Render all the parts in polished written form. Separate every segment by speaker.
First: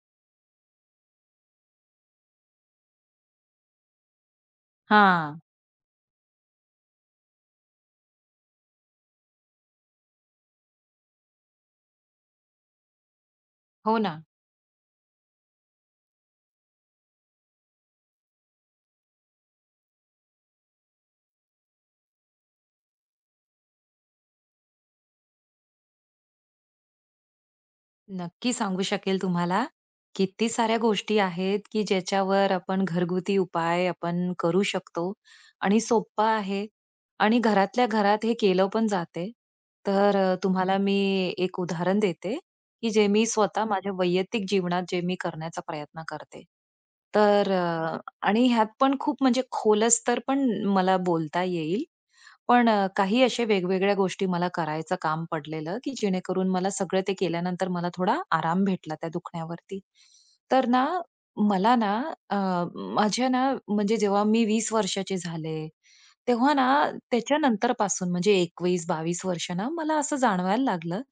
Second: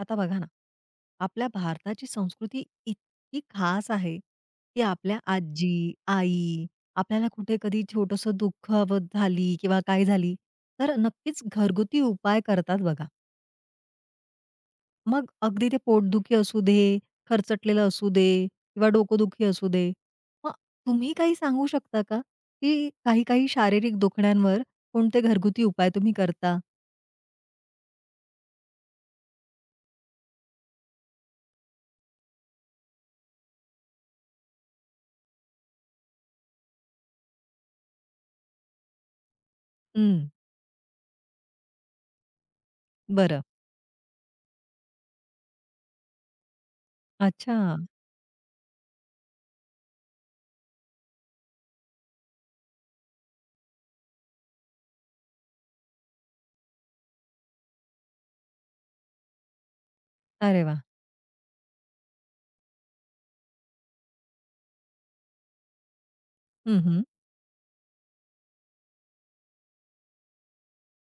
Speaker 1: आता बघा ना, आपल्या भारताची संस्कृती इतकी खास आहे, की आपल्या
Speaker 2: हां.
Speaker 1: आजी, आई आपल्याला कुठे कधी छोटंसं दुखापत झाली किंवा काय झाली, तर नक्कीच घरगुती उपाय करतात बघा.
Speaker 2: हो ना.
Speaker 1: मग अगदी ते पोटदुखी असू दे, खरचटलेलं असू दे किंवा डोकंदुखी असू दे. मग तुम्ही काही सांगू शकता का, की काही-काही शारीरिक दुखण्यांवर कोणते घरगुती उपाय तुम्ही करता?
Speaker 2: नक्की सांगू शकेल तुम्हाला. किती साऱ्या गोष्टी आहेत, की ज्याच्यावर आपण घरगुती उपाय करू शकतो आणि सोप्पा आहे आणि घरातल्या घरात हे केलं पण जाते. तर
Speaker 1: हं,
Speaker 2: तुम्हाला मी एक उदाहरण देते, की जे मी
Speaker 1: बरं.
Speaker 2: स्वतः माझ्या वैयक्तिक जीवनात जे मी करण्याचा प्रयत्न करते. तर
Speaker 1: अच्छा.
Speaker 2: अ, आणि ह्यात पण खूप म्हणजे खोलस्तर पण मला बोलता येईल. पण काही अशा वेगवेगळ्या गोष्टी मला करायचं काम पडलेलं, की जेणेकरून मला सगळं ते केल्यानंतर मला थोडा आराम भेटला त्या दुखण्यावरती.
Speaker 1: अरे
Speaker 2: तर
Speaker 1: वाह!
Speaker 2: ना, मला ना अ, माझ्या ना म्हणजे जेव्हा मी 20 वर्षाचे झाले, तेव्हा ना
Speaker 1: हं, हं.
Speaker 2: त्याच्यानंतरपासून म्हणजे 21-22 वर्ष ना मला असं जाणवायला लागलं,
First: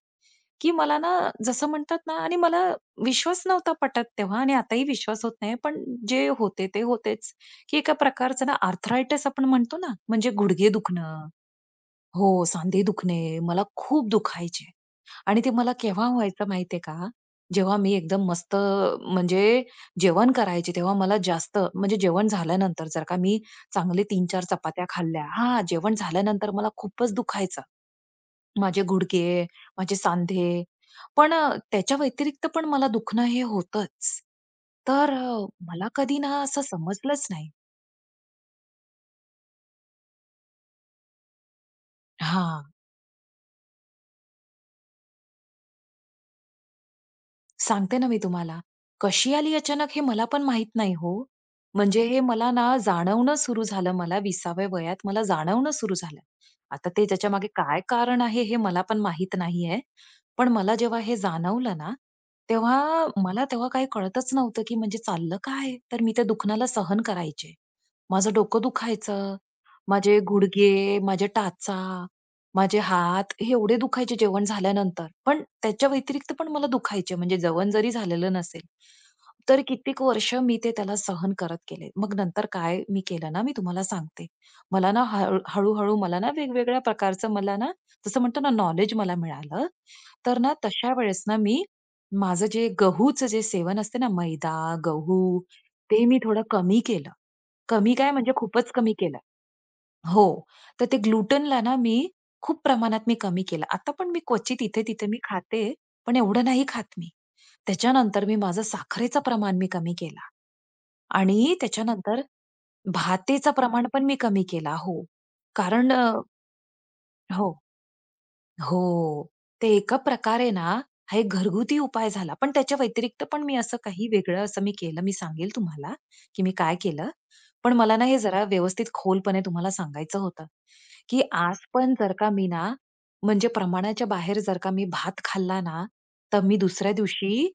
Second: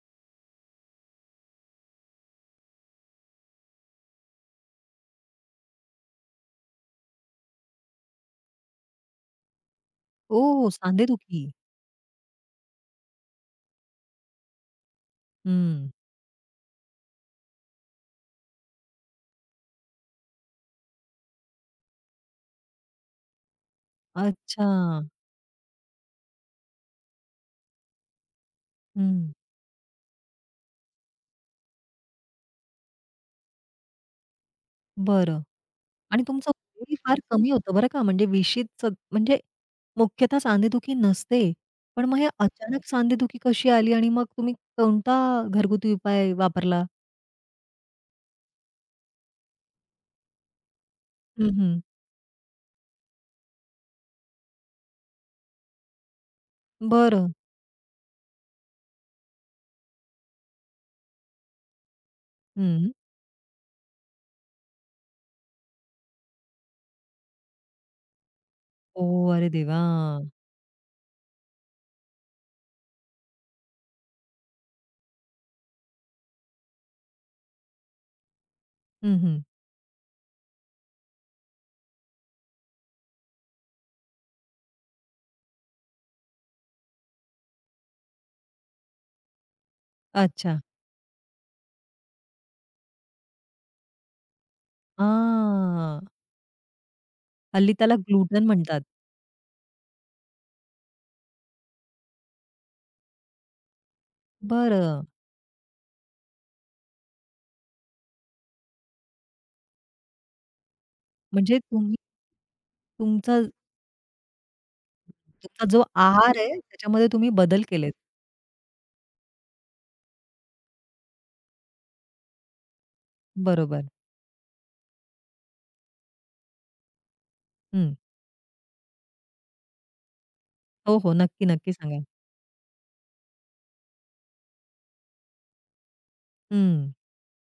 Speaker 2: की मला ना जसं म्हणतात ना आणि मला विश्वास नव्हता पटत तेव्हा आणि आताही विश्वास होत नाही. पण जे होते ते होतेच, की एका प्रकारचं ना आर्थरायटिस आपण म्हणतो ना, म्हणजे
Speaker 1: ओह!
Speaker 2: गुडघे दुखणं
Speaker 1: सांधेदुखी.
Speaker 2: हो, सांधे दुखणे मला खूप दुखायचे आणि ते मला
Speaker 1: हं.
Speaker 2: केव्हा व्हायचं माहितीये का? जेव्हा मी एकदम मस्त म्हणजे जेवण करायचे तेव्हा मला जास्त म्हणजे जेवण झाल्यानंतर जर का मी चांगले तीन-चार चपात्या
Speaker 1: अच्छा.
Speaker 2: खाल्ल्या हां, जेवण झाल्यानंतर मला खूपच दुखायचं. माझे
Speaker 1: हं.
Speaker 2: गुडघे, माझे सांधे. पण त्याच्या व्यतिरिक्त पण मला दुखणं हे होतंच. तर
Speaker 1: बरं.
Speaker 2: अ, मला कधी
Speaker 1: आणि
Speaker 2: ना
Speaker 1: तुमचं
Speaker 2: असं
Speaker 1: वय फार
Speaker 2: समजलंच नाही.
Speaker 1: कमी होतं बरं का, म्हणजे 20शीच म्हणजे मुख्यतः सांधेदुखी नसते. पण मग हे
Speaker 2: हां.
Speaker 1: अचानक सांधेदुखी कशी आली आणि मग तुम्ही कोणता घरगुती उपाय वापरला?
Speaker 2: सांगते ना मी तुम्हाला. कशी आली अचानक हे मला पण माहीत नाही हो.
Speaker 1: हं, हं.
Speaker 2: म्हणजे हे मला ना जाणवणं सुरू झालं मला 20व्या वयात मला जाणवणं सुरू झालं. आता ते
Speaker 1: बरं.
Speaker 2: त्याच्यामागे काय कारण आहे हे मला पण माहीत नाहीये. पण मला जेव्हा हे जाणवलं ना,
Speaker 1: हं.
Speaker 2: तेव्हा मला तेव्हा काही कळतच नव्हतं, की म्हणजे चाललं काय? तर मी त्या दुखण्याला सहन करायचे. माझं डोकं
Speaker 1: ओह!
Speaker 2: दुखायचं,
Speaker 1: अरे देवा!
Speaker 2: माझे गुडघे, माझे टाचा माझे हात हे एवढे दुखायचे जेवण झाल्यानंतर. पण त्याच्या व्यतिरिक्त पण मला दुखायचे. म्हणजे जेवण जरी झालेलं नसेल,
Speaker 1: हं, हं.
Speaker 2: तर कित्येक वर्ष मी ते त्याला सहन करत गेले. मग नंतर काय मी केलं ना, मी तुम्हाला सांगते. मला ना हळू हळू मला ना वेगवेगळ्या प्रकारचं मला ना, जसं म्हणतो ना नॉलेज मला मिळालं. तर ना
Speaker 1: अच्छा.
Speaker 2: तशा वेळेस ना मी माझं जे गहूचं जे सेवन असते ना मैदा,
Speaker 1: आ,
Speaker 2: गहू ते मी थोडं कमी केलं.
Speaker 1: हल्ली
Speaker 2: कमी
Speaker 1: त्याला
Speaker 2: काय म्हणजे
Speaker 1: ग्लुटन
Speaker 2: खूपच
Speaker 1: म्हणतात.
Speaker 2: कमी केलं. हो. तर ते ग्लुटनला ना मी खूप प्रमाणात मी कमी केलं. आता पण मी क्वचित
Speaker 1: बरं.
Speaker 2: इथे-तिथे मी खाते, पण एवढं नाही खात मी. त्याच्यानंतर मी माझं साखरेचं प्रमाण मी कमी केला आणि
Speaker 1: म्हणजे तुम्ही
Speaker 2: त्याच्यानंतर
Speaker 1: तुमचा
Speaker 2: भातेचं प्रमाण पण मी कमी केला. हो.
Speaker 1: तुमचा जो
Speaker 2: कारण
Speaker 1: आहार आहे त्याच्यामध्ये तुम्ही
Speaker 2: हो.
Speaker 1: बदल केलेत.
Speaker 2: हो. ते एका प्रकारे ना, हा एक घरगुती उपाय झाला. पण त्याच्या व्यतिरिक्त पण मी असं
Speaker 1: बरोबर.
Speaker 2: काही वेगळं असं मी केलं. मी सांगेल तुम्हाला, की मी काय केलं. पण
Speaker 1: हं.
Speaker 2: मला ना हे जरा व्यवस्थित खोलपणे तुम्हाला सांगायचं होतं,
Speaker 1: हो, हो.
Speaker 2: की
Speaker 1: नक्की,
Speaker 2: आज
Speaker 1: नक्की
Speaker 2: पण
Speaker 1: सांगा.
Speaker 2: जर का मी ना, म्हणजे प्रमाणाच्या बाहेर जर का मी भात खाल्ला ना, तर मी
Speaker 1: हं.
Speaker 2: दुसऱ्या दिवशी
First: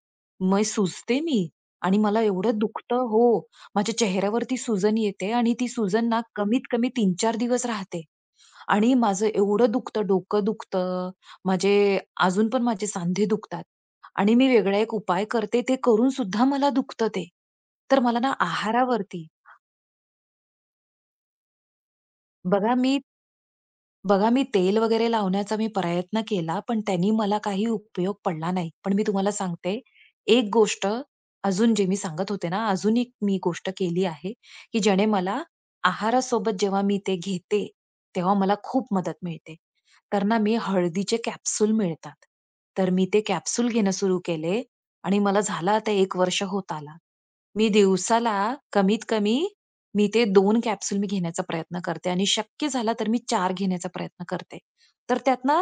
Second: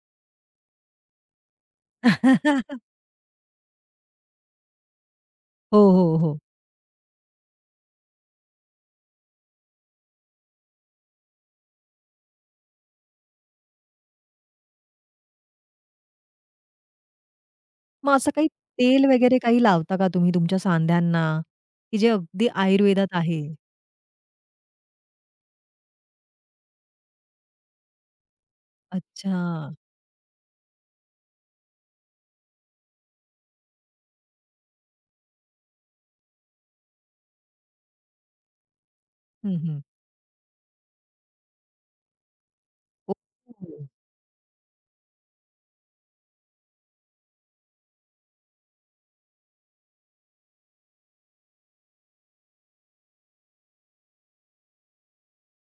Speaker 2: मग सुजते मी आणि मला एवढं दुखतं हो. माझ्या चेहऱ्यावरती सुजन येते आणि ती
Speaker 1: हो,
Speaker 2: सुजन
Speaker 1: हो,
Speaker 2: ना
Speaker 1: हो.
Speaker 2: कमीत कमी 3-4 दिवस राहते. आणि माझं एवढं दुखतं, डोकं दुखतं, माझे अजून पण माझे सांधे दुखतात आणि मी वेगळा एक उपाय करते, ते करून सुद्धा मला दुखतं ते. तर
Speaker 1: मग
Speaker 2: मला
Speaker 1: असं
Speaker 2: ना
Speaker 1: काही तेल
Speaker 2: आहारावरती
Speaker 1: वगैरे काही लावता का तुम्ही तुमच्या सांध्यांना, की जे अगदी
Speaker 2: बघा मी
Speaker 1: आयुर्वेदात आहे?
Speaker 2: बघा, मी तेल वगैरे लावण्याचा मी प्रयत्न केला, पण त्यानी मला काही उपयोग पडला नाही. पण मी तुम्हाला
Speaker 1: अच्छा.
Speaker 2: सांगते, एक गोष्ट अजून जे मी सांगत होते ना, अजून एक मी गोष्ट केली आहे, की ज्याने मला आहारासोबत जेव्हा मी ते घेते, तेव्हा मला खूप मदत मिळते.
Speaker 1: हं, हं.
Speaker 2: तर ना, मी हळदीचे कॅप्सूल मिळतात, तर मी ते
Speaker 1: ओह!
Speaker 2: कॅप्सूल घेणं सुरू केले आणि मला झाला आता 1 वर्ष होत आला. मी दिवसाला कमीत कमी मी ते दोन कॅप्सूल मी घेण्याचा प्रयत्न करते आणि शक्य झाला तर मी चार घेण्याचा प्रयत्न करते. तर त्यात ना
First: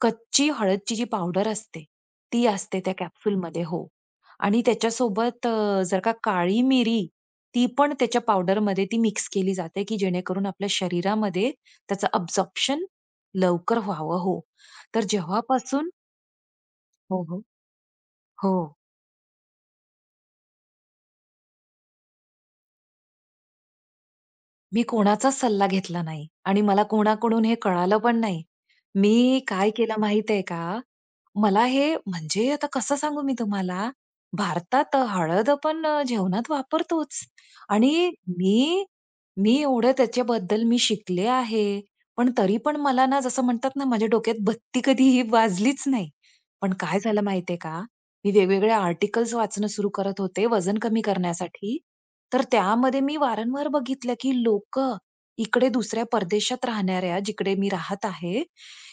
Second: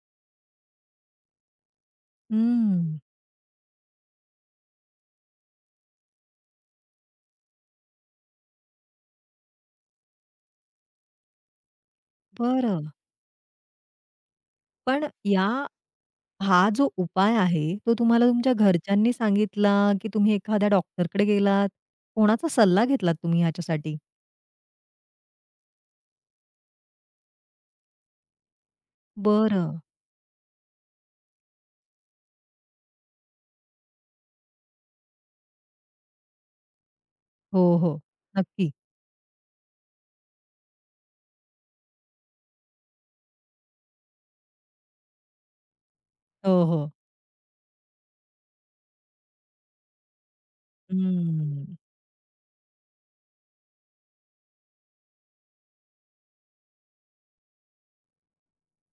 Speaker 2: कच्ची हळदची जी पावडर असते, ती असते त्या
Speaker 1: हं.
Speaker 2: कॅप्सूलमध्ये हो. आणि त्याच्यासोबत जर का काळी मिरी, ती पण त्याच्या पावडरमध्ये ती मिक्स केली जाते, की जेणेकरून आपल्या शरीरामध्ये त्याचं
Speaker 1: बरं.
Speaker 2: अब्झॉर्प्शन लवकर व्हावं हो. तर
Speaker 1: पण या
Speaker 2: जेव्हापासून
Speaker 1: हा जो
Speaker 2: हो,
Speaker 1: उपाय
Speaker 2: हो.
Speaker 1: आहे, तो तुम्हाला तुमच्या
Speaker 2: हो.
Speaker 1: घरच्यांनी सांगितला, की तुम्ही एखाद्या डॉक्टरकडे गेलात? कोणाचा सल्ला घेतलात तुम्ही ह्याच्यासाठी?
Speaker 2: मी कोणाचाच सल्ला घेतला नाही आणि मला कोणाकडून हे कळालं पण नाही. मी
Speaker 1: बरं.
Speaker 2: काय केलं माहिती का? मला हे म्हणजे आता कसं सांगू मी तुम्हाला, भारतात हळद आपण जेवणात वापरतोच
Speaker 1: हो, हो.
Speaker 2: आणि
Speaker 1: नक्की.
Speaker 2: मी मी एवढं त्याच्याबद्दल मी शिकले आहे. पण तरी पण मला ना जसं म्हणतात ना, माझ्या डोक्यात बत्ती कधीही वाजलीच नाही.
Speaker 1: हो,
Speaker 2: पण
Speaker 1: हो.
Speaker 2: काय झालं माहितीये का, मी वेगवेगळे आर्टिकल्स वाचणं सुरू करत होते वजन कमी
Speaker 1: हं.
Speaker 2: करण्यासाठी. तर त्यामध्ये मी वारंवार बघितलं, की लोकं इकडे दुसऱ्या परदेशात राहणाऱ्या, जिकडे मी राहत आहे,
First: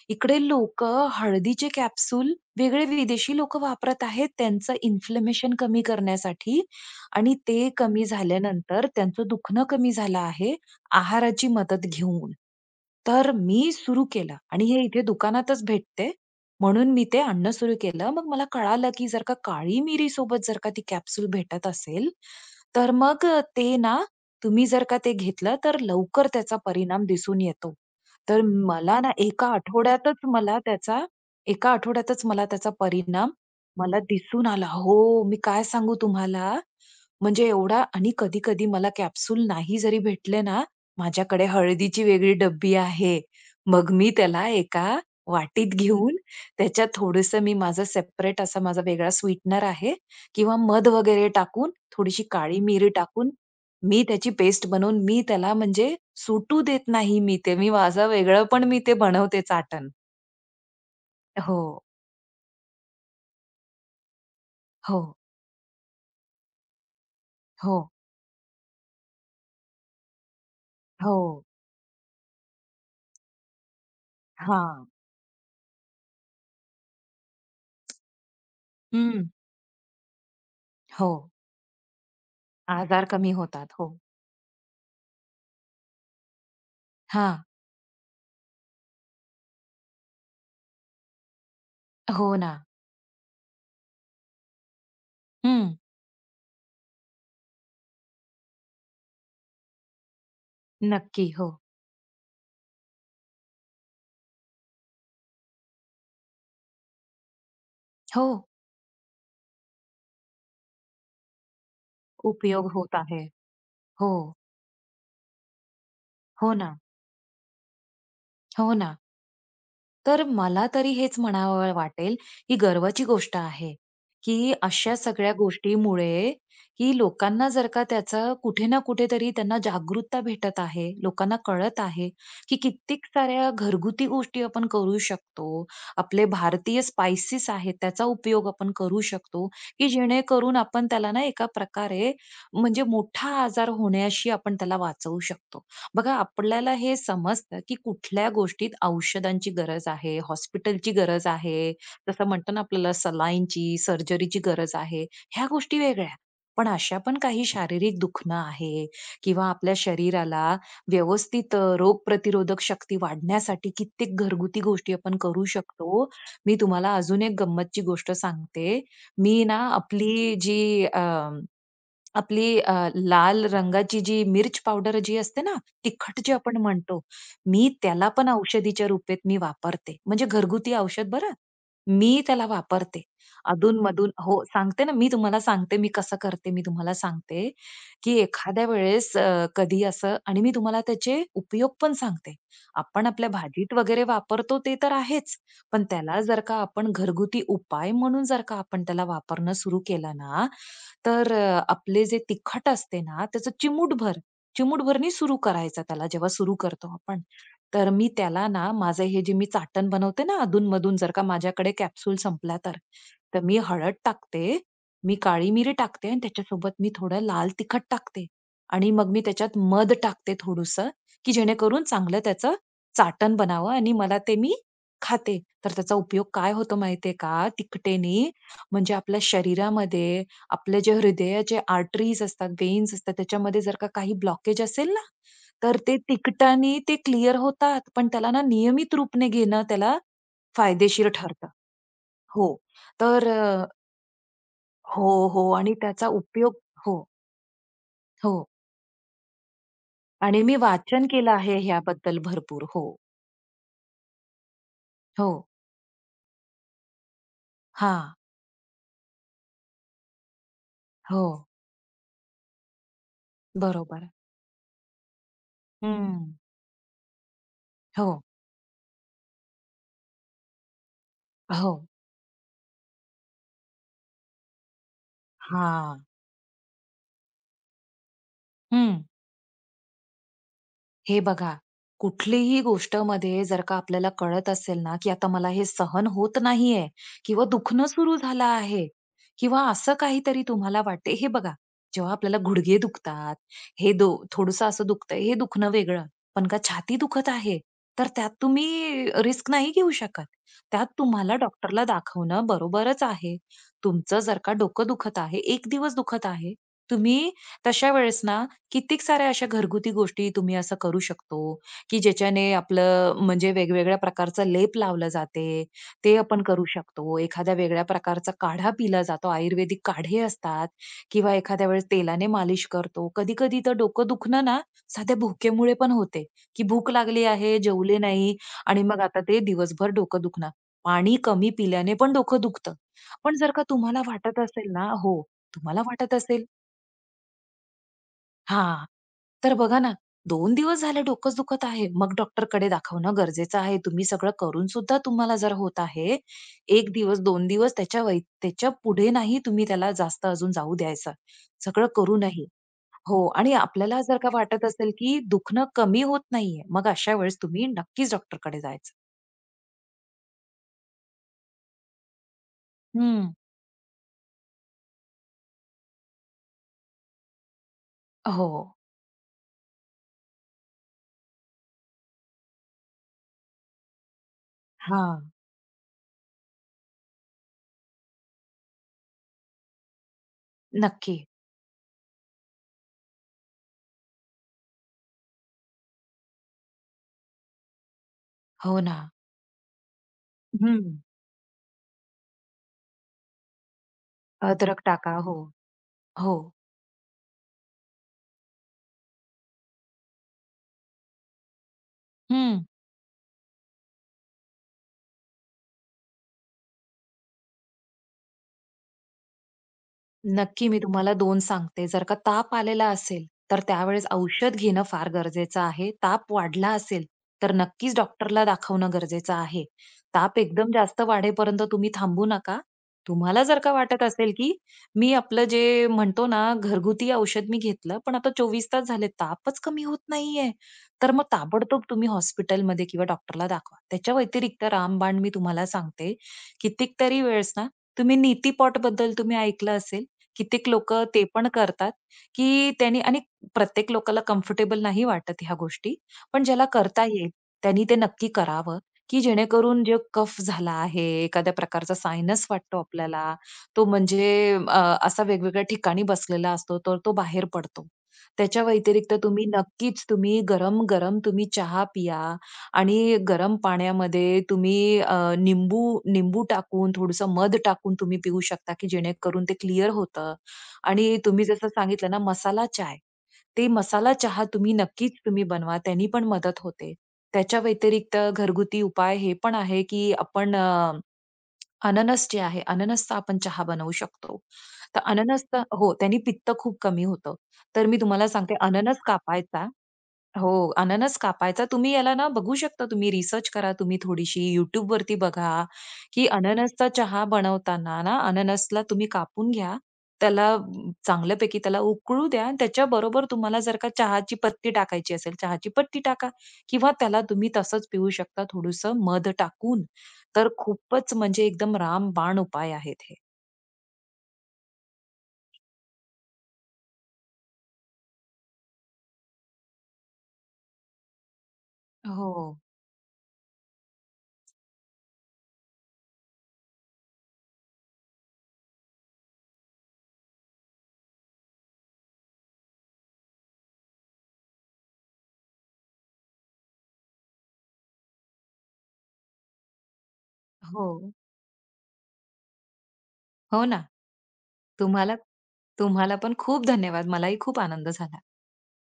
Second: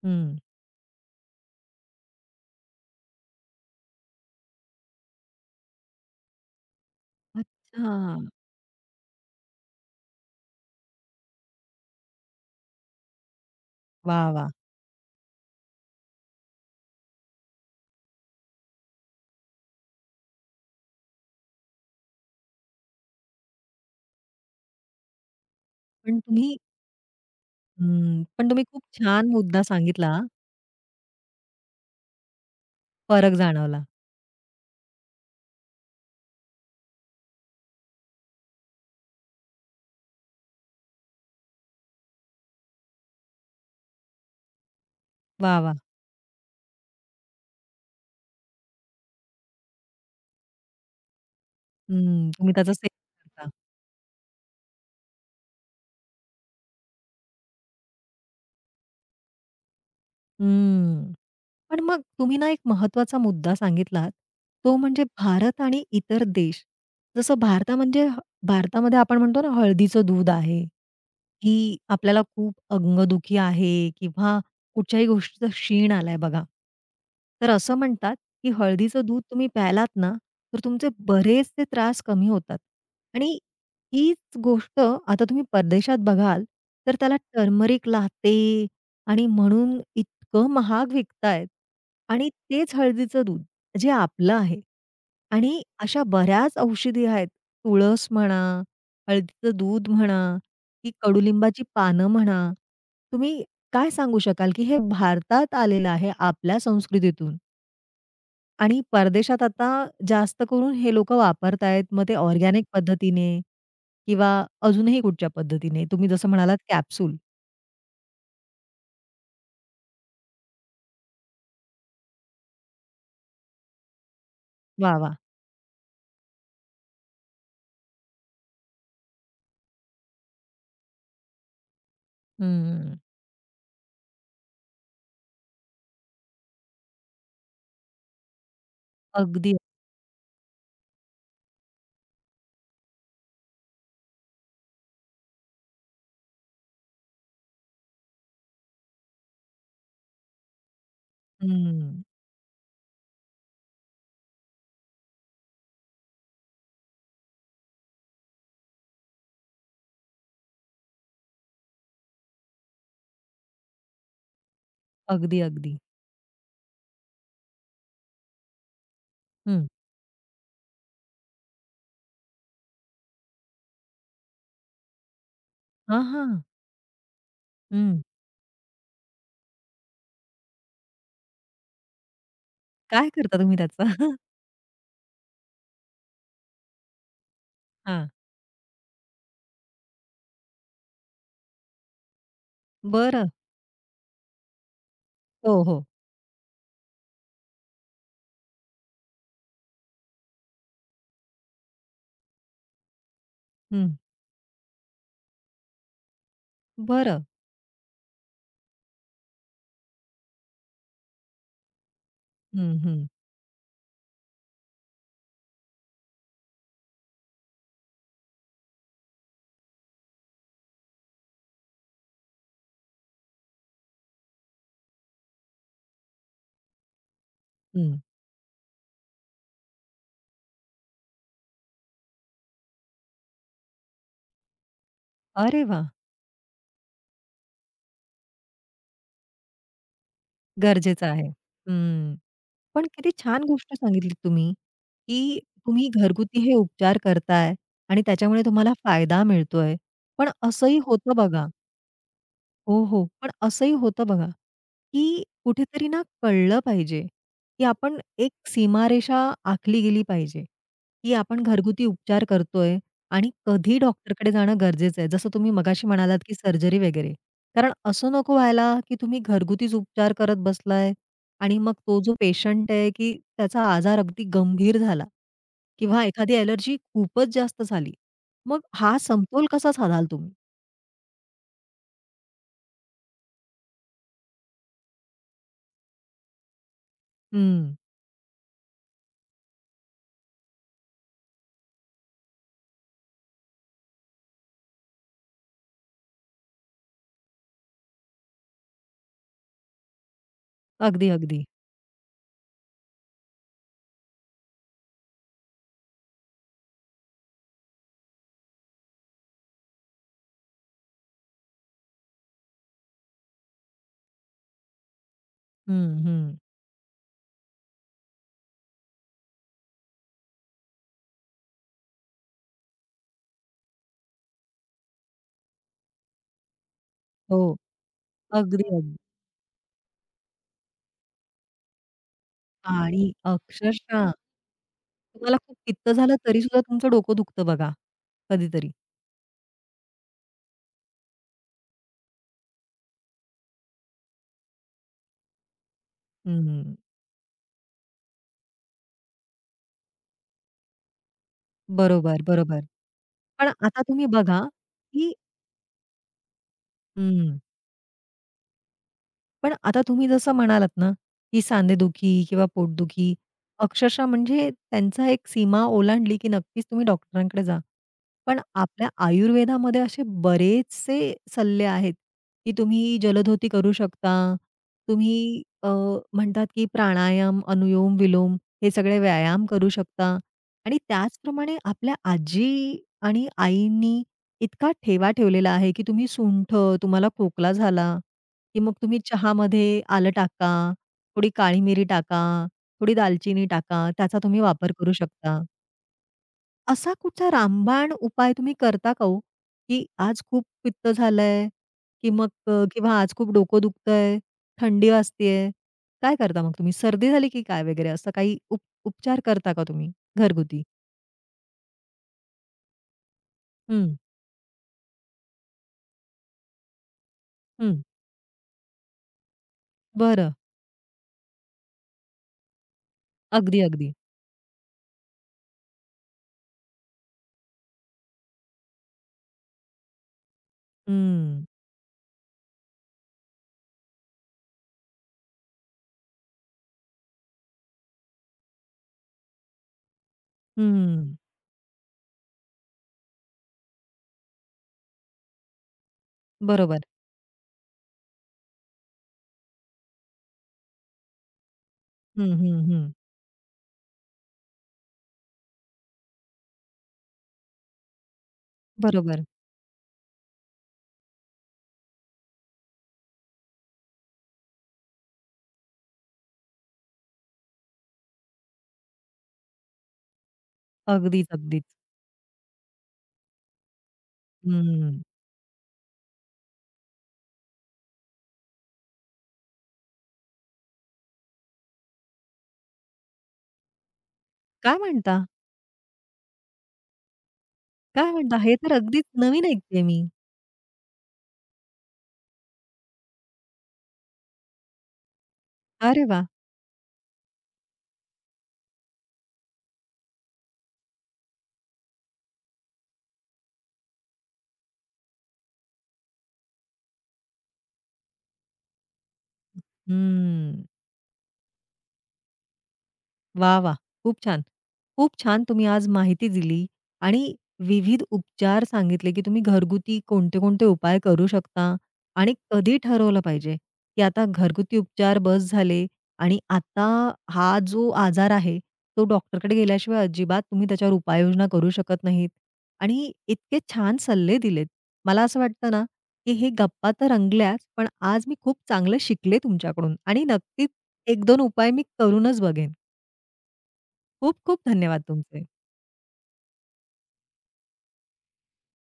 Speaker 1: हं.
Speaker 2: इकडे लोकं हळदीचे कॅप्सूल वेगळे विदेशी लोक वापरत आहेत, त्यांचं इन्फ्लमेशन कमी करण्यासाठी आणि ते
Speaker 1: अच्छा.
Speaker 2: कमी झाल्यानंतर त्यांचं दुखणं कमी झालं आहे, आहाराची मदत घेऊन. तर मी सुरू
Speaker 1: वाह,
Speaker 2: केलं
Speaker 1: वाह!
Speaker 2: आणि हे इथे दुकानातच भेटते, म्हणून मी ते आणणं सुरू केलं. मग मला कळालं, की जर का काळी मिरीसोबत जर का ती कॅप्सूल भेटत असेल, तर मग ते ना तुम्ही जर का ते घेतलं, तर
Speaker 1: पण
Speaker 2: लवकर
Speaker 1: तुम्ही
Speaker 2: त्याचा परिणाम दिसून येतो.
Speaker 1: हं,
Speaker 2: तर
Speaker 1: पण तुम्ही खूप
Speaker 2: मला ना
Speaker 1: छान मुद्दा सांगितला हां.
Speaker 2: एका आठवड्यातच मला त्याचा परिणाम
Speaker 1: फरक जाणवला.
Speaker 2: मला दिसून आला. हो, मी काय सांगू तुम्हाला, म्हणजे एवढा आणि कधी-कधी मला कॅप्सूल नाही जरी भेटले ना, माझ्याकडे हळदीची वेगळी डब्बी आहे. मग मी त्याला एका
Speaker 1: वाह!
Speaker 2: वाटीत
Speaker 1: वाह!
Speaker 2: घेऊन त्याच्यात थोडंसं मी माझं सेपरेट असा माझा वेगळा स्वीटनर आहे किंवा मध वगैरे टाकून, थोडीशी
Speaker 1: हं, तुम्ही
Speaker 2: काळी
Speaker 1: त्याचा
Speaker 2: मिरी
Speaker 1: सेवन
Speaker 2: टाकून
Speaker 1: करता.
Speaker 2: मी त्याची पेस्ट बनवून मी त्याला म्हणजे सुटू देत नाही मी ते. मी माझं वेगळं पण मी ते बनवते चाटण.
Speaker 1: हं. पण
Speaker 2: हो,
Speaker 1: मग तुम्ही ना एक महत्वाचा मुद्दा सांगितलात, तो
Speaker 2: हो,
Speaker 1: म्हणजे भारत आणि इतर देश. जसं भारता
Speaker 2: हो,
Speaker 1: म्हणजे ह- भारतामध्ये आपण म्हणतो ना हळदीचं दूध आहे
Speaker 2: हो.
Speaker 1: की आपल्याला खूप अंगदुखी आहे किंवा
Speaker 2: हां.
Speaker 1: कुठच्याही गोष्टीचा क्षीण आलाय बघा. तर असं म्हणतात, की हळदीचं दूध
Speaker 2: हं.
Speaker 1: तुम्ही प्यायलात ना, तर तुमचे
Speaker 2: हो.
Speaker 1: बरेचसे त्रास कमी होतात.
Speaker 2: आजार कमी
Speaker 1: आणि
Speaker 2: होतात. हो.
Speaker 1: हीच गोष्ट आता तुम्ही परदेशात बघाल, तर त्याला
Speaker 2: हां.
Speaker 1: टर्मरिक लाते आणि म्हणून इतकं महाग विकतायत आणि
Speaker 2: हो ना.
Speaker 1: तेच हळदीचं दूध जे आपलं आहे. आणि
Speaker 2: हं.
Speaker 1: अशा बऱ्याच औषधी आहेत. तुळस म्हणा, हळदीचं दूध म्हणा. की
Speaker 2: नक्की. हो.
Speaker 1: कडुलिंबाची पानं म्हणा, तुम्ही काय सांगू शकाल, की हे भारतात आलेलं आहे आपल्या संस्कृतीतून
Speaker 2: हो.
Speaker 1: आणि परदेशात आता जास्त करून हे लोकं वापरतायत. मग ते ऑर्गॅनिक
Speaker 2: उपयोग होत आहे.
Speaker 1: पद्धतीने
Speaker 2: हो.
Speaker 1: किंवा अजूनही कुठच्या पद्धतीने तुम्ही जसं
Speaker 2: हो
Speaker 1: म्हणालात
Speaker 2: ना.
Speaker 1: कॅप्सूल.
Speaker 2: हो ना. तर मला तरी हेच म्हणावं वाटेल, ही गर्वाची गोष्ट आहे, की अशा
Speaker 1: वाह! वाह!
Speaker 2: सगळ्या गोष्टीमुळे, की लोकांना जर का त्याचं कुठे ना कुठेतरी त्यांना जागरूकता भेटत आहे. लोकांना कळत आहे, की
Speaker 1: हं.
Speaker 2: कित्येक साऱ्या घरगुती गोष्टी आपण करू शकतो. आपले भारतीय स्पाइसेस आहेत, त्याचा उपयोग आपण करू शकतो,
Speaker 1: अगदी.
Speaker 2: की जेणेकरून आपण त्याला ना एका प्रकारे म्हणजे मोठा आजार होण्याशी आपण त्याला वाचवू शकतो. बघा आपल्याला हे समजतं की कुठल्या गोष्टीत औषधांची गरज आहे, हॉस्पिटलची गरज आहे,
Speaker 1: हं.
Speaker 2: जसं म्हणतो ना आपल्याला सलाईनची, सर्जरीची गरज आहे, ह्या गोष्टी वेगळ्या. पण अशा पण काही शारीरिक दुखणं आहे किंवा आपल्या शरीराला व्यवस्थित रोगप्रतिरोधक शक्ती वाढण्यासाठी कित्येक घरगुती गोष्टी आपण
Speaker 1: अगदी,
Speaker 2: करू
Speaker 1: अगदी.
Speaker 2: शकतो. मी तुम्हाला अजून एक गंमतची गोष्ट सांगते. मी ना
Speaker 1: हं.
Speaker 2: आपली लाल रंगाची जी मिर्च पावडर जी असते ना,
Speaker 1: हां,
Speaker 2: तिखट जे
Speaker 1: हां.
Speaker 2: आपण म्हणतो, मी
Speaker 1: हं.
Speaker 2: त्याला पण औषधीच्या रूपेत मी वापरते. म्हणजे घरगुती औषध बरं. मी त्याला वापरते.
Speaker 1: काय करता तुम्ही
Speaker 2: अधून
Speaker 1: त्याचा?
Speaker 2: हो, सांगते ना, मी तुम्हाला सांगते मी कसं करते, मी तुम्हाला सांगते,
Speaker 1: हां.
Speaker 2: की एखाद्या वेळेस कधी असं आणि मी तुम्हाला त्याचे उपयोग पण सांगते. आपण
Speaker 1: बरं.
Speaker 2: आपल्या भाजीत वगैरे वापरतो ते तर आहेच.
Speaker 1: हो, हो.
Speaker 2: पण त्याला जर का आपण घरगुती उपाय म्हणून जर का आपण त्याला वापरणं सुरू केलं ना, तर आपले जे तिखट असते ना, त्याचं
Speaker 1: हं.
Speaker 2: चिमूटभर, चिमूटभरनी सुरू करायचं त्याला जेव्हा सुरू करतो आपण.
Speaker 1: बरं.
Speaker 2: तर मी त्याला ना, माझं हे जे मी चाटण बनवते ना अधून-मधून जर का माझ्याकडे कॅप्सूल संपला तर.
Speaker 1: हं, हं,
Speaker 2: तर मी हळद टाकते, मी काळी मिरी टाकते आणि त्याच्यासोबत मी थोडं लाल तिखट टाकते आणि मग मी त्याच्यात मध टाकते थोडंसं, की जेणेकरून चांगलं त्याचं चाटण बनावं आणि मला ते मी खाते. तर त्याचा उपयोग काय होतो माहितीये का?
Speaker 1: हं.
Speaker 2: तिखटेने म्हणजे आपल्या शरीरामध्ये आपले जे हृदयाचे आर्टरीज असतात, वेन्स असतात त्याच्यामध्ये जर का काही ब्लॉकेज असेल ना
Speaker 1: अरे
Speaker 2: तर
Speaker 1: वाह!
Speaker 2: ते तिखटाने ते क्लिअर होतात, पण त्याला ना नियमित रूपने घेणं त्याला
Speaker 1: गरजेचं
Speaker 2: फायदेशीर
Speaker 1: आहे.
Speaker 2: ठरतं.
Speaker 1: हं.
Speaker 2: हो.
Speaker 1: पण किती
Speaker 2: तर
Speaker 1: छान
Speaker 2: अ,
Speaker 1: गोष्ट सांगितलीत तुम्ही,
Speaker 2: हो,
Speaker 1: की
Speaker 2: हो आणि
Speaker 1: तुम्ही
Speaker 2: त्याचा
Speaker 1: घरगुती हे
Speaker 2: उपयोग
Speaker 1: उपचार
Speaker 2: हो,
Speaker 1: करताय आणि
Speaker 2: हो
Speaker 1: त्याच्यामुळे तुम्हाला फायदा मिळतोय. पण
Speaker 2: आणि मी
Speaker 1: असंही
Speaker 2: वाचन
Speaker 1: होतं
Speaker 2: केलं
Speaker 1: बघा,
Speaker 2: आहे ह्याबद्दल भरपूर.
Speaker 1: हो,
Speaker 2: हो,
Speaker 1: हो. पण असंही होतं बघा, की
Speaker 2: हो.
Speaker 1: कुठेतरी ना कळलं पाहिजे, की आपण
Speaker 2: हां.
Speaker 1: एक सीमारेषा आखली गेली पाहिजे, की
Speaker 2: हो.
Speaker 1: आपण घरगुती उपचार करतोय आणि कधी
Speaker 2: बरोबर.
Speaker 1: डॉक्टरकडे जाणं गरजेचं आहे. जसं तुम्ही मगाशी म्हणालात, की
Speaker 2: हं.
Speaker 1: सर्जरी वगैरे. कारण असं
Speaker 2: हो,
Speaker 1: नको व्हायला, की तुम्ही घरगुतीच उपचार करत बसलाय आणि
Speaker 2: हो.
Speaker 1: मग तो जो पेशंट आहे, की त्याचा आजार अगदी गंभीर झाला
Speaker 2: हां.
Speaker 1: किंवा एखादी एलर्जी खूपच जास्त झाली. मग हा
Speaker 2: हं.
Speaker 1: समतोल कसा साधाल तुम्ही?
Speaker 2: हे बघा, कुठलीही गोष्टमध्ये जर का आपल्याला कळत असेल ना, की आता मला हे सहन होत नाहीये किंवा
Speaker 1: हं.
Speaker 2: दुखणं सुरू झालं आहे किंवा असं काहीतरी तुम्हाला वाटते. हे बघा, जेव्हा आपल्याला गुडघे दुखतात, हे दो थोडंसं असं दुखतंय, हे दुखणं वेगळं. पण का छाती दुखत आहे, तर त्यात तुम्ही रिस्क नाही घेऊ शकत. त्यात
Speaker 1: अगदी,
Speaker 2: तुम्हाला
Speaker 1: अगदी.
Speaker 2: डॉक्टरला दाखवणं बरोबरच आहे. तुमचं जर का डोकं दुखत आहे, एक दिवस दुखत आहे, तुम्ही तशा वेळेस ना कित्येक साऱ्या अशा घरगुती गोष्टी तुम्ही असं करू शकतो, की ज्याच्याने आपलं म्हणजे वेगवेगळ्या प्रकारचा लेप लावला जाते,
Speaker 1: हं,
Speaker 2: ते
Speaker 1: हं.
Speaker 2: आपण करू शकतो. एखाद्या वेगळ्या प्रकारचा काढा पिला जातो, आयुर्वेदिक काढे असतात किंवा एखाद्या वेळेस तेलाने मालिश करतो. कधी-कधी तर डोकं दुखणं ना साध्या भुकेमुळे पण होते, की भूक लागली
Speaker 1: हो.
Speaker 2: आहे, जेवले नाही
Speaker 1: अगदी,
Speaker 2: आणि
Speaker 1: अगदी.
Speaker 2: मग आता ते दिवसभर डोकं दुखणं. पाणी कमी पिल्याने पण डोकं दुखतं.
Speaker 1: आणि
Speaker 2: पण जर का तुम्हाला
Speaker 1: अक्षरशः
Speaker 2: वाटत असेल ना हो,
Speaker 1: तुम्हाला खूप
Speaker 2: तुम्हाला
Speaker 1: पित्त
Speaker 2: वाटत
Speaker 1: झालं तरी
Speaker 2: असेल
Speaker 1: सुद्धा तुमचं डोकं दुखतं बघा, कधीतरी.
Speaker 2: हां. तर बघा ना, 2 दिवस झाले डोकंच दुखत आहे. मग डॉक्टरकडे दाखवणं गरजेचं आहे. तुम्ही सगळं करून सुद्धा तुम्हाला जर होत आहे,
Speaker 1: हं.
Speaker 2: एक दिवस, दोन दिवस त्याच्या पुढे नाही तुम्ही त्याला जास्त अजून जाऊ द्यायचं. सगळं
Speaker 1: बरोबर,
Speaker 2: करूनही.
Speaker 1: बरोबर.
Speaker 2: हो.
Speaker 1: पण
Speaker 2: आणि
Speaker 1: आता
Speaker 2: आपल्याला
Speaker 1: तुम्ही
Speaker 2: जर का
Speaker 1: बघा,
Speaker 2: वाटत असेल,
Speaker 1: की
Speaker 2: की दुखणं कमी होत नाहीये, मग अशा वेळेस
Speaker 1: हं.
Speaker 2: तुम्ही नक्कीच डॉक्टरकडे जायचं.
Speaker 1: पण आता तुम्ही जसं म्हणालात ना, की सांधेदुखी किंवा पोटदुखी
Speaker 2: हं.
Speaker 1: अक्षरशः म्हणजे त्यांचा एक सीमा ओलांडली, की नक्कीच तुम्ही डॉक्टरांकडे जा. पण
Speaker 2: हो.
Speaker 1: आपल्या आयुर्वेदामध्ये असे बरेचसे सल्ले आहेत, की तुम्ही जलधोती करू शकता. तुम्ही
Speaker 2: हां.
Speaker 1: अ, म्हणतात, की प्राणायाम, अनुलोम, विलोम हे सगळे व्यायाम करू शकता. आणि
Speaker 2: नक्की.
Speaker 1: त्याचप्रमाणे आपल्या आजी आणि आईंनी इतका ठेवा ठेवलेला आहे, की तुम्ही सुंठ, तुम्हाला खोकला झाला की मग
Speaker 2: हो ना.
Speaker 1: तुम्ही चहामध्ये आलं टाका,
Speaker 2: हं.
Speaker 1: थोडी काळी मिरी टाका, थोडी दालचिनी टाका, त्याचा तुम्ही वापर
Speaker 2: अद्रक
Speaker 1: करू
Speaker 2: टाका. हो.
Speaker 1: शकता.
Speaker 2: हो.
Speaker 1: असा कुठचा रामबाण उपाय तुम्ही करता का हो? की आज खूप पित्त झालंय, की मग
Speaker 2: हं.
Speaker 1: किंवा आज खूप डोकं दुखतंय, थंडी वाजतेय. काय करता मग तुम्ही? सर्दी झाली की काय वगैरे असं काही उपचार करता का तुम्ही घरगुती?
Speaker 2: नक्की, मी तुम्हाला दोन सांगते. जर का ताप आलेला असेल, तर
Speaker 1: हं,
Speaker 2: त्यावेळेस औषध घेणं फार गरजेचं आहे. ताप वाढला असेल, तर
Speaker 1: हं.
Speaker 2: नक्कीच डॉक्टरला दाखवणं गरजेचं आहे.
Speaker 1: बरं.
Speaker 2: ताप एकदम जास्त वाढेपर्यंत तुम्ही थांबू नका. तुम्हाला
Speaker 1: अगदी,
Speaker 2: जर का
Speaker 1: अगदी.
Speaker 2: वाटत असेल, की मी आपलं जे म्हणतो ना, घरगुती औषध मी घेतलं, पण आता 24 तास झाले, तापच कमी होत नाहीये, तर मग
Speaker 1: हं,
Speaker 2: ताबडतोब तुम्ही हॉस्पिटलमध्ये किंवा डॉक्टरला दाखवा. त्याच्या व्यतिरिक्त रामबाण मी तुम्हाला सांगते, कितीतरी वेळेस ना, तुम्ही नीती पॉटबद्दल तुम्ही ऐकलं असेल? कित्येक लोक
Speaker 1: हं.
Speaker 2: ते पण करतात, की त्यांनी आणि प्रत्येक लोकाला कम्फर्टेबल नाही वाटत ह्या गोष्टी. पण ज्याला
Speaker 1: बरोबर.
Speaker 2: करता येईल त्यांनी ते नक्की करावं, की जेणेकरून जे कफ झाला आहे, एखाद्या प्रकारचा
Speaker 1: हं,
Speaker 2: सायनस
Speaker 1: हं,
Speaker 2: वाटतो
Speaker 1: हं.
Speaker 2: आपल्याला, तो म्हणजे अ, असा वेगवेगळ्या ठिकाणी बसलेला असतो, तर तो बाहेर पडतो. त्याच्या व्यतिरिक्त
Speaker 1: बरोबर.
Speaker 2: तुम्ही नक्कीच तुम्ही गरम-गरम तुम्ही चहा पिया आणि गरम पाण्यामध्ये तुम्ही निंबू निंबू टाकून, थोडंसं मध टाकून तुम्ही पिऊ शकता, की जेणेकरून ते क्लिअर होतं. आणि
Speaker 1: अगदीच,
Speaker 2: तुम्ही
Speaker 1: अगदीच.
Speaker 2: जसं सांगितलं ना मसाला चाय, ते मसाला चहा तुम्ही
Speaker 1: हं.
Speaker 2: नक्कीच तुम्ही बनवा, त्यांनी पण मदत होते. त्याच्या व्यतिरिक्त घरगुती उपाय हे पण आहे, की आपण अननस जे आहे, अननसचा आपण चहा बनवू शकतो.
Speaker 1: काय
Speaker 2: तर
Speaker 1: म्हणता?
Speaker 2: अननसचा हो, त्यानी पित्त खूप कमी होतं. तर मी
Speaker 1: काय
Speaker 2: तुम्हाला
Speaker 1: म्हणता? हे
Speaker 2: सांगते
Speaker 1: तर
Speaker 2: अननस
Speaker 1: अगदीच नवीन
Speaker 2: कापायचा
Speaker 1: ऐकतेय मी.
Speaker 2: हो, अननस कापायचा तुम्ही याला ना बघू शकता तुम्ही रिसर्च करा तुम्ही थोडीशी YouTubeवरती बघा,
Speaker 1: अरे वाह!
Speaker 2: की अननसचा चहा बनवताना ना अननसला तुम्ही कापून घ्या. चांगल्यापैकी त्याला उकळू द्या आणि त्याच्याबरोबर तुम्हाला जर का चहाची पत्ती टाकायची असेल, चहाची पत्ती टाका किंवा त्याला तुम्ही तसंच पिऊ शकता थोडंसं मध टाकून. तर
Speaker 1: हं.
Speaker 2: खूपच म्हणजे एकदम रामबाण उपाय आहेत हे.
Speaker 1: वाह, वाह! खूप छान. खूप छान तुम्ही आज माहिती दिली आणि विविध उपचार सांगितले, की तुम्ही घरगुती कोणते-कोणते उपाय करू शकता आणि
Speaker 2: हो,
Speaker 1: कधी ठरवलं पाहिजे, की आता घरगुती उपचार बस झाले आणि आता हा जो आजार आहे, तो डॉक्टरकडे गेल्याशिवाय अजिबात तुम्ही त्याच्यावर उपाययोजना करू शकत नाहीत आणि इतके छान सल्ले दिलेत. मला असं वाटतं ना, की हे गप्पा तर रंगल्याच, पण आज मी खूप चांगलं शिकले तुमच्याकडून आणि नक्कीच
Speaker 2: हो.
Speaker 1: 1-2 उपाय मी करूनच बघेन.
Speaker 2: हो ना.
Speaker 1: खूप खूप धन्यवाद
Speaker 2: तुम्हाला
Speaker 1: तुमचे.
Speaker 2: तुम्हाला पण खूप धन्यवाद. मलाही खूप आनंद झाला.